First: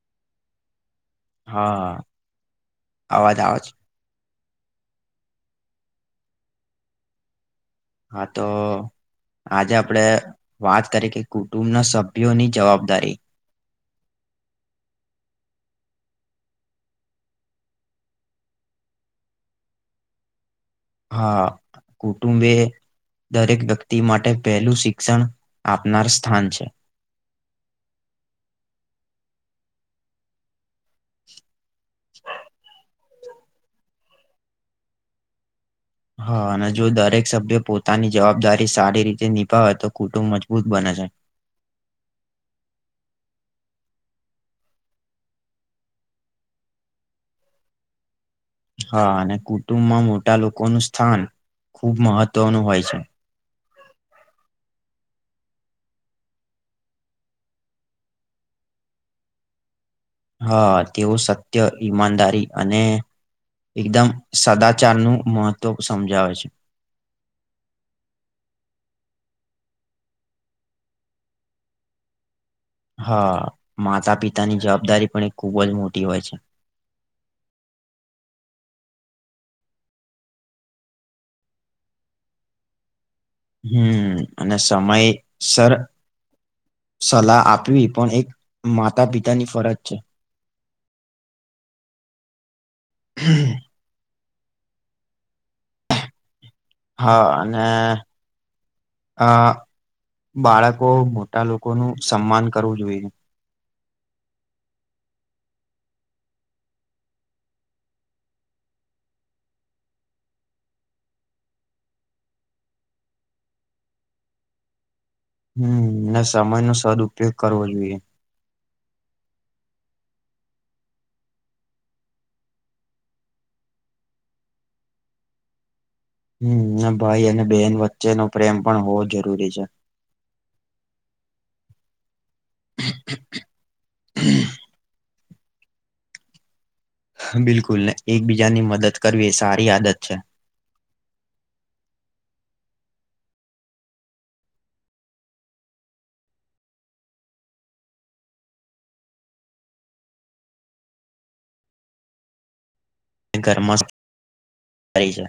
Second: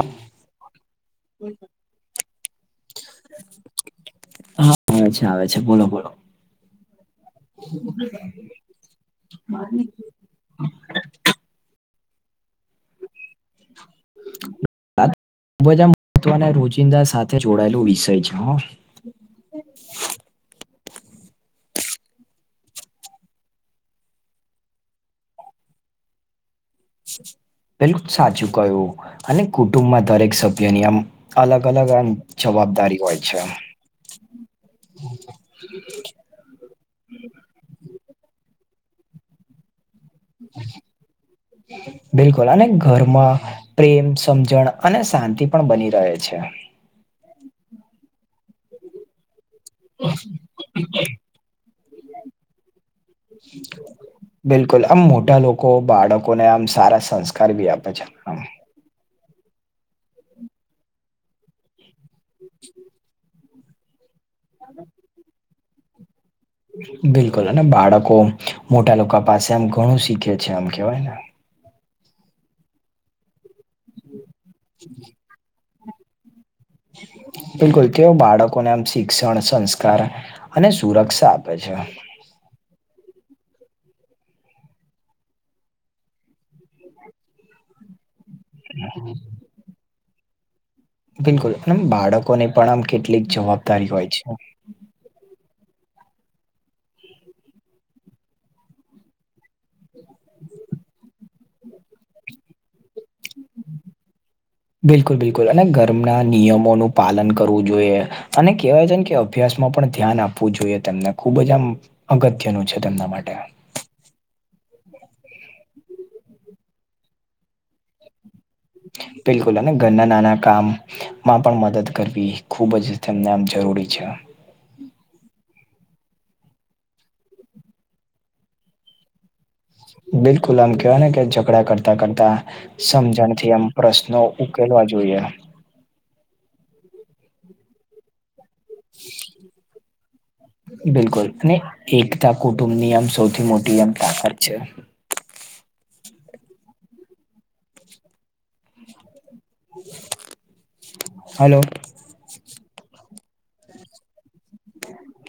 હમ [unintelligible] હા, અવાજ આવ છ? હા આવે છે આવે છે બોલો બોલો. હા, તો આજે આપડે વાત કરીએ કે કુટુંબ ના સભ્યોની જવાબદારી. [inaudible] બ બધા મહત્વના રોજિંદા સાથે જોડાયેલો વિષય છે હ હા કુટુંબ એ દરેક વ્યક્તિ માટે પહેલું શિક્ષણ આપનાર સ્થાન છે. પેલું સાચું કયું અને કુટુંબમાં દરેક સભ્યની આમ અલગ અલગ આમ જવાબદારી હોય છે. હા અને જો દરેક સભ્ય પોતાની જવાબદારી સારી રીતે નિભાવે તો કુટુંબ મજબૂત બને છે. બિલકુલ અને ઘરમાં પ્રેમ સમજણ અને શાંતિ પણ બની રહે છે. હા અને કુટુંબમાં મોટા લોકો નું સ્થાન ખુબ મહત્વ નું હોય છે. [inaudible] બિલકુલ આમ મોટા લોકો બાળકોને આમ સારા સંસ્કાર બી આપે છે આમ હા તેઓ સત્ય ઈમાનદારી અને એકદમ સદાચાર નું મહત્વ સમજાવે છે. બિલકુલ અને બાળકો મોટા લોકો પાસે આમ ઘણું શીખે છે આમ કેવાય ને હા માતા પિતાની જવાબદારી પણ એ ખુબ જ મોટી હોય છે. બિલકુલ તેવો બાળકોને આમ શિક્ષણ સંસ્કાર અને સુરક્ષા આપે છે. હમ્મ અને સમય સર સલાહ આપવી પણ એક માતા પિતાની ફરજ છે. બિલકુલ અને બાળકોને પણ આમ કેટલીક જવાબદારી હોય છે. હા અને અ બાળકો મોટા લોકો નું સન્માન કરવું જોઈએ. બિલકુલ બિલકુલ અને ગરમના નિયમોનું પાલન કરવું જોઈએ. અને કહેવાય છેને કે અભ્યાસ માં પણ ધ્યાન આપવું જોઈએ તેમને ખુબ જ આમ અગત્યનું છે તેમના માટે હમ્મ ને સમય નો સદઉપયોગ કરવો જોઈએ. બિલકુલ અને ઘરના નાના કામ માં પણ મદદ કરવી ખુબ જ તેમને આમ જરૂરી છે. હમ્મ ને ભાઈ અને બહેન વચ્ચેનો પ્રેમ પણ હોવો જરૂરી છે. બિલકુલ આમ કેહેવાય ને કે ઝઘડા કરતાં કરતા સમજણથી આમ પ્રશ્નો ઉકેલવા જોઈએ. બિલકુલને એકબીજાની મદદ કરવી એ સારી આદત છે. બિલકુલ અને એકતા કુટુંબની આમ સૌથી મોટી આમ તાકાત છે. હલો. તે ઘરમાં છે રહી છે.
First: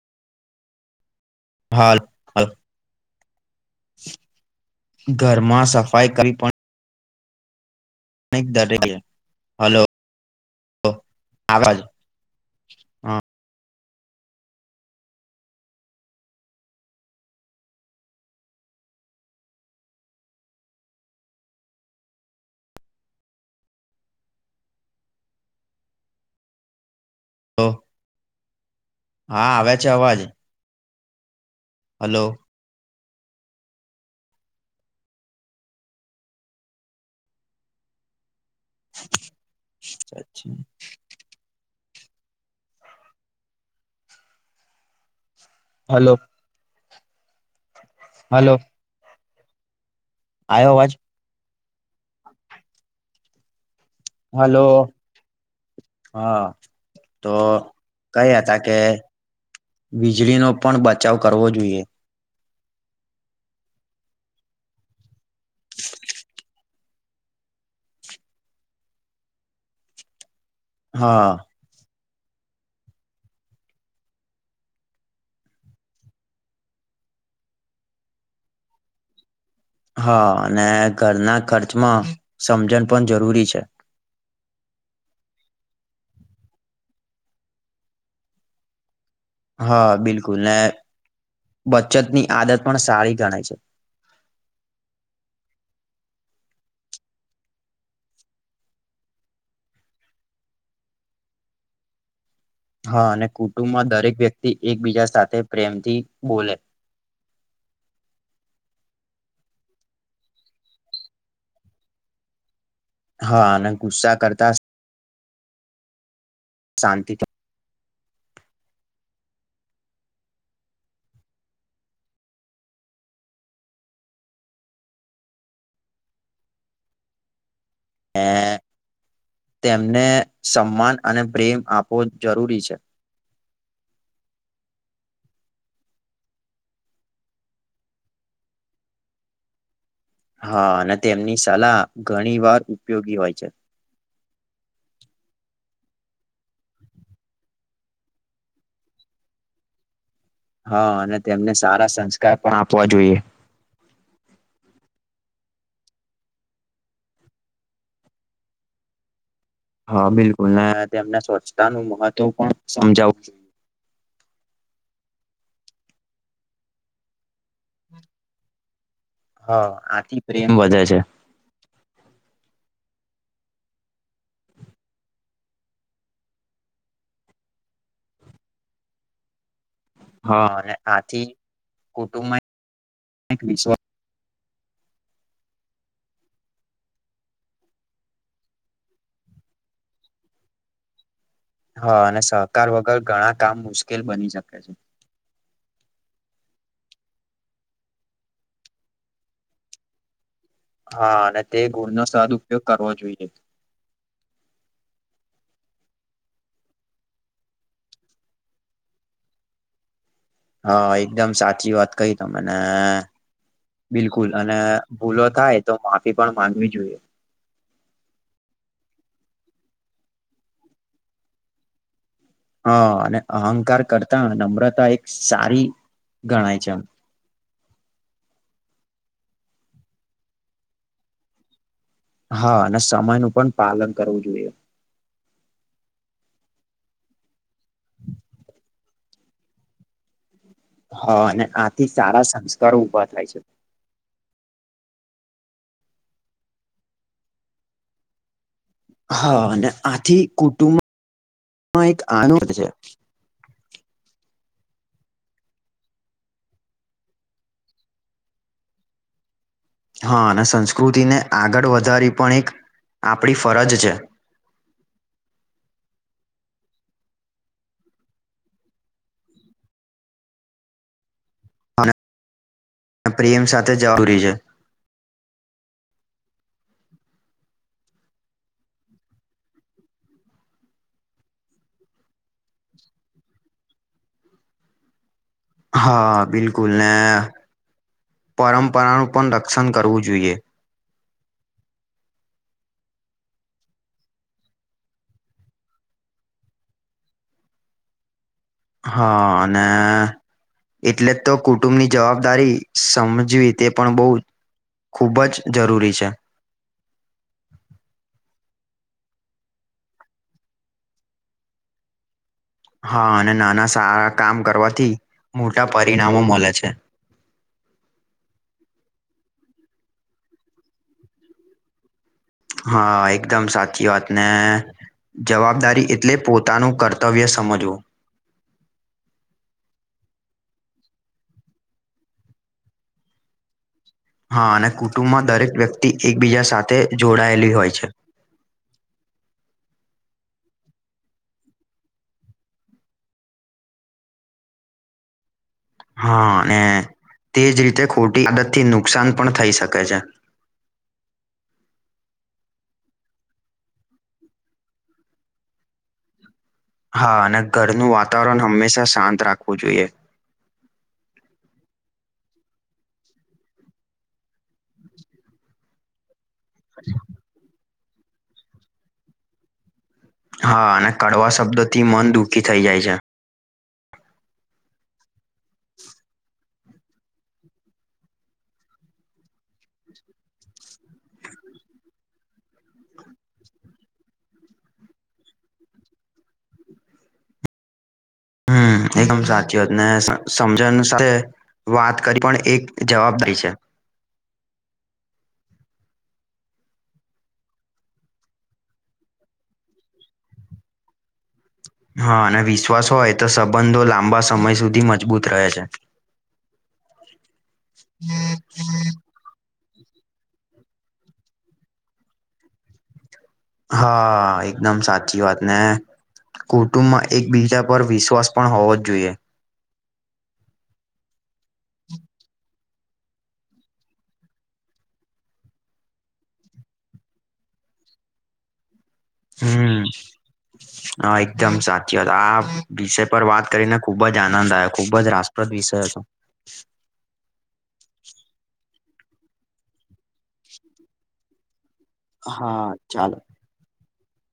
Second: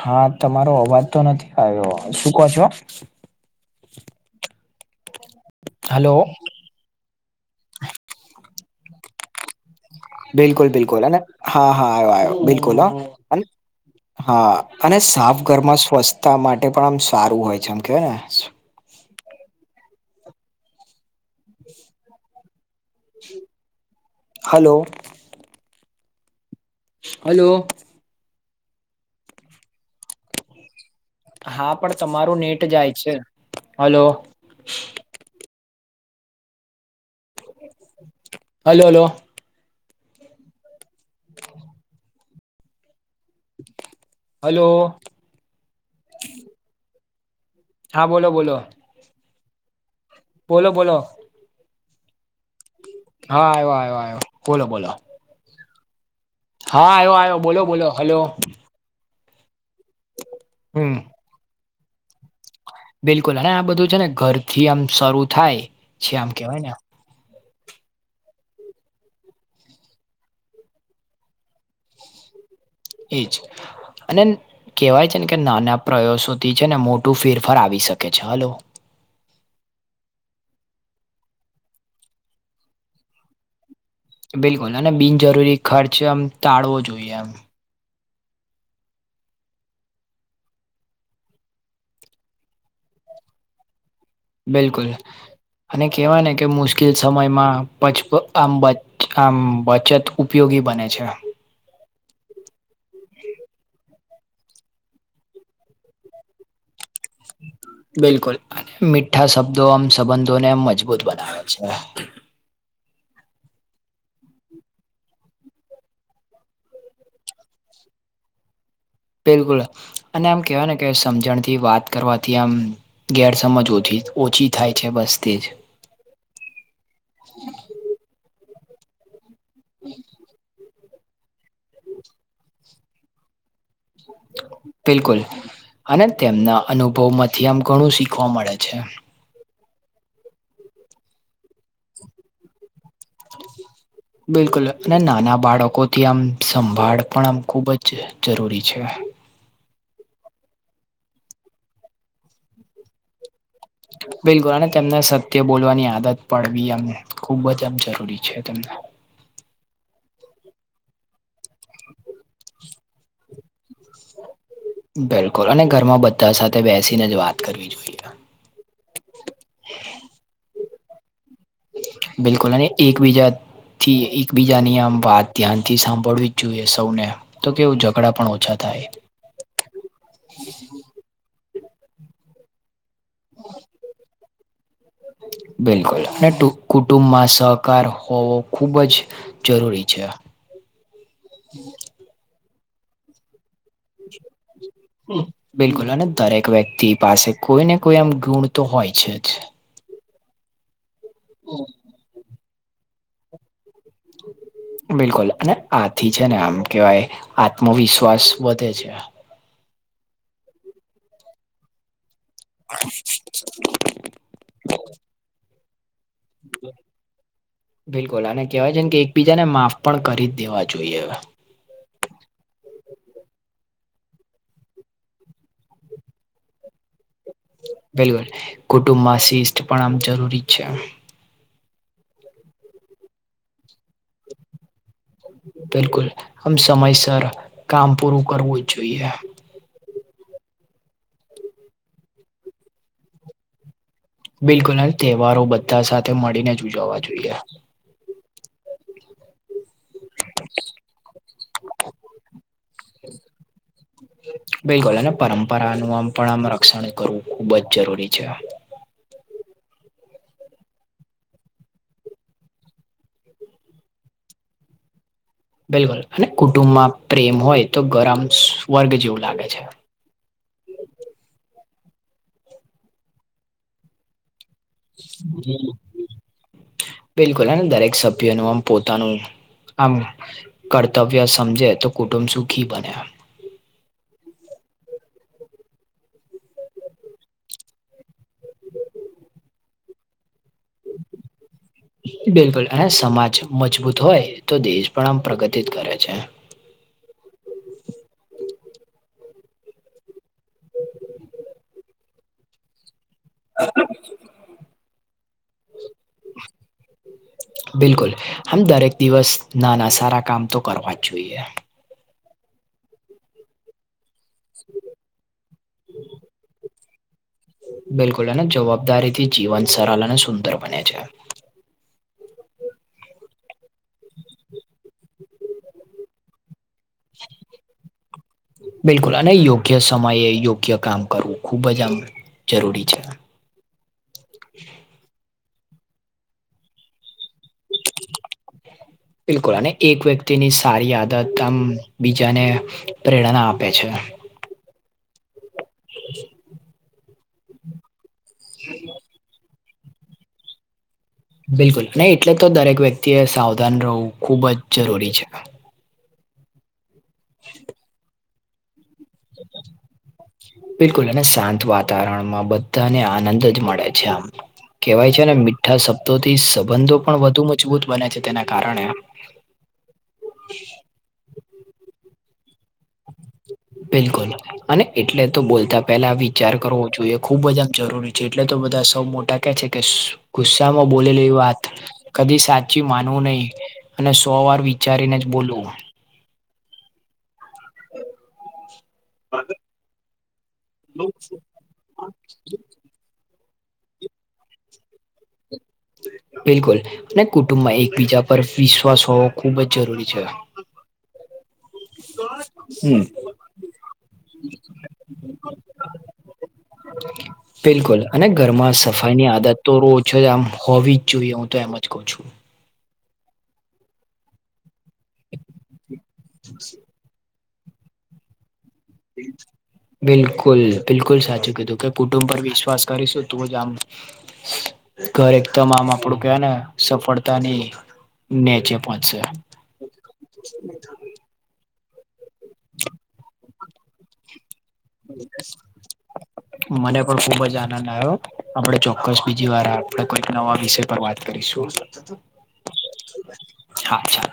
હા તમારો અવાજ તો નથી આયો હાલ શું કહો હાલ, છો? ઘરમાં હલો સફાઈ કરવી પણ નહી દરેક એ હલો. બિલકુલ બિલકુલ અને હા અવાજ હા આયો આયો બિલકુલ હા અન હા અને સાફ ઘરમાં સ્વચ્છતા માટે પણ આમ સારું હોય છે આમ કેવાય ને હલો. હલો. હા આવે છે અવાજ હા, પણ હલો તમારું નેટ જાય છે, હલો. હલો હલો સાછી [unintelligible] હ. હલો. હલો. હા, બોલો, હલો બોલો. આવ્યો બોલો, અવાજ બોલો. હા, હા, હા. હલો, હા. હા, આવ્યો, તો આવ્યો, બોલો, બોલો, હલો. કઈ હતા કે વીજળીનો પણ હમ બચાવ કરવો જોઈએ. બિલકુલ, અને આ બધું છે ને ઘરથી આમ શરૂ થાય છે, આમ કેવાય ને. હા. એ જ. અને કેહેવાય છે ને કે, નાના પ્રયાસોથી છે ને, મોટું ફેરફાર આવી શકે છે, હલો. હા, અને ઘરના ખર્ચમાં સમજણ પણ જરૂરી છે. બિલકુલ, અને બિનજરૂરી ખર્ચ આમ ટાળવો જોઈએ એમ. હા, બિલકુલ ને, બચતની આદત પણ સારી ગણાય છે. બિલકુલ. અને કહેવાય ને, કે મુશ્કેલ સમયમાં પચ આમ આમ બચત. ઉપયોગી બને છે. હા, અને કુટુંબમાં દરેક વ્યક્તિ એકબીજા સાથે પ્રેમથી બોલે. બિલકુલ, મીઠા શબ્દો આમ સંબંધોને એમ મજબૂત બનાવે છે. હા, અને ગુસ્સા કરતા. શાંતિથી. બિલકુલ, અને આમ કેહેવાય ને કે, સમજણથી વાત કરવાથી આમ. ગેરસમજ ઓછી-ઓછી થાય છે, બસ તેજ. એ તેમને સન્માન અને પ્રેમ આપવો જરૂરી છે. બિલકુલ, અને તેમના અનુભવમાંથી આમ ઘણું શીખવા મળે છે. હા, અને તેમની સલાહ ઘણી વાર ઉપયોગી હોય છે. બિલકુલ, અને નાના બાળકો થી આમ સંભાળ પણ આમ ખૂબ જ જરૂરી છે. હા, અને તેમને સારા સંસ્કાર પણ આપવા જોઈએ. હ. બિલકુલ, અને તેમને સત્ય બોલવાની આદત પડવી, એમ ખુબ જ આમ જરૂરી છેને. હા, બિલકુલ ને, તેમને સ્વચ્છતા નું મહત્વ પણ સમજાવવું જોઈએ. બિલકુલ, અને ઘરમાં બધા સાથે બેસીને જ વાત કરવી જોઈએ. હા, આથી પ્રેમ વધે છે. બિલકુલ, અને એકબીજા થી એકબીજાની આમ વાત ધ્યાનથી સાંભળવી જ જોઈએ સૌને. તો કેવું ઝઘડા પણ ઓછા થાય. હા, અને આથી કુટુંબમાં વિશ્વાસ. બિલકુલ, અને કુટુંબમાં સહકાર હોવો ખુબ જ જરૂરી છે. હા, અને સહકાર વગર ઘણા કામ મુશ્કેલ બની શકે છે. બિલકુલ, અને દરેક વ્યક્તિ પાસે કોઈને કોઈ એમ ગુણ તો હોય છે જ. હા, અને તે ગુળનો સદ ઉપયોગ કરવો જોઈએ. બિલકુલ, અને આથી છે ને, આમ કેવાય આત્મવિશ્વાસ વધે છે. હા, એકદમ સાચી વાત કહી, તો મને બિલકુલ અને ભૂલો થાય, તો માફી પણ માંગવી જોઈએ. બિલકુલ, અને કેહેવાય છે કે, એકબીજાને માફ પણ કરી જ દેવા જોઈએ હવે. હ, અને અહંકાર કરતા, નમ્રતા એક સારી ગણાય છે, એમ. બિલકુલ, કુટુંબમાં શિસ્ત પણ આમ જરૂરી છે. હા, અને સમય નું પણ પાલન કરવું જોઈએ. બિલકુલ, આમ સમયસર કામ પૂરું કરવું જ જોઈએ. હા, અને આથી સારા સંસ્કારો ઉભા થાય છે. બિલકુલ ને, તહેવારો બધા સાથે મળીને જ ઉજવવા જોઈએ. હા, અને આથી કુટુંબ માં એક આના હોય છે. બિલકુલ, અને પરંપરાનું આમ પણ આમ રક્ષણ કરવું ખુબ જ જરૂરી છે. હા, અને સંસ્કૃતિને આગળ વધારી પણ એક આપણી ફરજ છે. બિલકુલ, અને કુટુંબમાં પ્રેમ હોય તો ગરમ સ્વર્ગ જેવું લાગે છે. પ્રેમ સાથે જ રૂરી છે. [unintelligible] બિલકુલ, દરેક સભ્ય નું આમ પોતાનું આમ કર્તવ્ય સમજે તો કુટુંબ સુખી બને. હા, બિલકુલ ને, પરંપરાનું પણ રક્ષણ કરવું જોઈએ. [unintelligible] બિલકુલ, અને સમાજ મજબૂત હોય તો, દેશ પણ આમ પ્રગતિ જ કરે છે. હા, અને એટલે જ તો કુટુંબની જવાબદારી સમ જીવી તે પણ બહુ ખૂબ જ જરૂરી છે. બિલકુલ, આમ દરેક દિવસ નાના સારા કામ તો કરવા જ જોઈએ. હા, અને નાના સારા કામ કરવાથી મોટા પરિણામો મલે છે. બિલકુલ, અને જવાબદારી થી જીવન સરલ અને સુંદર બને છે. હા, એકદમ સાચી વાત, ને જવાબદારી એટલે પોતાનું કર તવ્ય સમજવો. બિલકુલ, અને યોગ્ય સમયે યોગ્ય કામ કરવું ખુબ જ આમ જરૂરી છે. હા, અને કુટુંબમાં દરેક વ્યક્તિ એકબીજા સાથે જોડાયેલી હોય છે. બિલકુલ, અને એક વ્યક્તિની સારી આદત આમ બીજાને પ્રેરણા આપે છે. હા, અને તેજ રીતે ખોટી આદત થી નુકસાન પણ થઈ શકે છે. બિલકુલ નહી, એટલે તો દરેક વ્યક્તિ એ સાવધાન રહેવું ખુબ જ જરૂરી છે. હા, અને ઘરનું વાતાવરણ હંમેશા શાંત રાખવું જોઈએ. બિલકુલ, અને શાંત વાતાવરણમાં બધાને આનંદ જ મળે છે. આમ કેવાય છે ને, મીઠા શબ્દોથી સંબંધો પણ વધુ મજબૂત બને છે, તેના કારણે હા, અને કડવા શબ્દો થી મન દુઃખી થઈ જાય છે. બિલકુલ. અને એટલે તો બોલતા પેલા વિચાર કરવો જોઈએ, ખુબ જ આમ જરૂરી છે, એટલે તો બધા સૌ મોટા છે કે, ગુસ્સામાં બોલેલી વાત કદી સાચી માનવું નહી. અને સો વાર વિચારીને જ બોલવું. હમ એકદમ સાચી વાત ને, સમજની સાથે વાત કરી પણ એક જવાબદારી છે. બિલકુલ. ને કુટુંબમાં એકબીજા પર વિશ્વાસ હોવો ખુબ જ જરૂરી છે. હા અને વિશ્વાસ હમ હોય તો સંબંધો લાંબા સમય સુધી મજબૂત રહે છે. બિલકુલ અને ઘરમાં સફર ભાઈ ની આદત તો રો છઆમ હોવી જ જોઈએ, હું તો એમ જ કઉ છું. હા એકદમ સાચી વાત ને કુટુંબમાં એક બીજા પર વિશ્વાસ પણ હોવો જ જોઈએ. બિલકુલ બિલકુલ સાચું કીધું ક કુટુંબ પર વિશ્વાસ કરીશું તો જ આમ ઘરે એકદમ આમ આપડું કેવ ને સફળતાની નેચે પાંચસ [unintelligible] હમ. હા એકદમ સાચી વાત આ વિષય પર વાત કરીને ખુબ જ આનંદ આવ્યો. ખુબ જ રાસપ્રદ વિષય હતો. મને પણ ખુબ જ આનંદ આવ્યો આપડે ચોક્કસ બીજી વાર આપડે કોઈક નવા વિષય પર વાત કરીશુ. હા ચાલો. હા ચાલ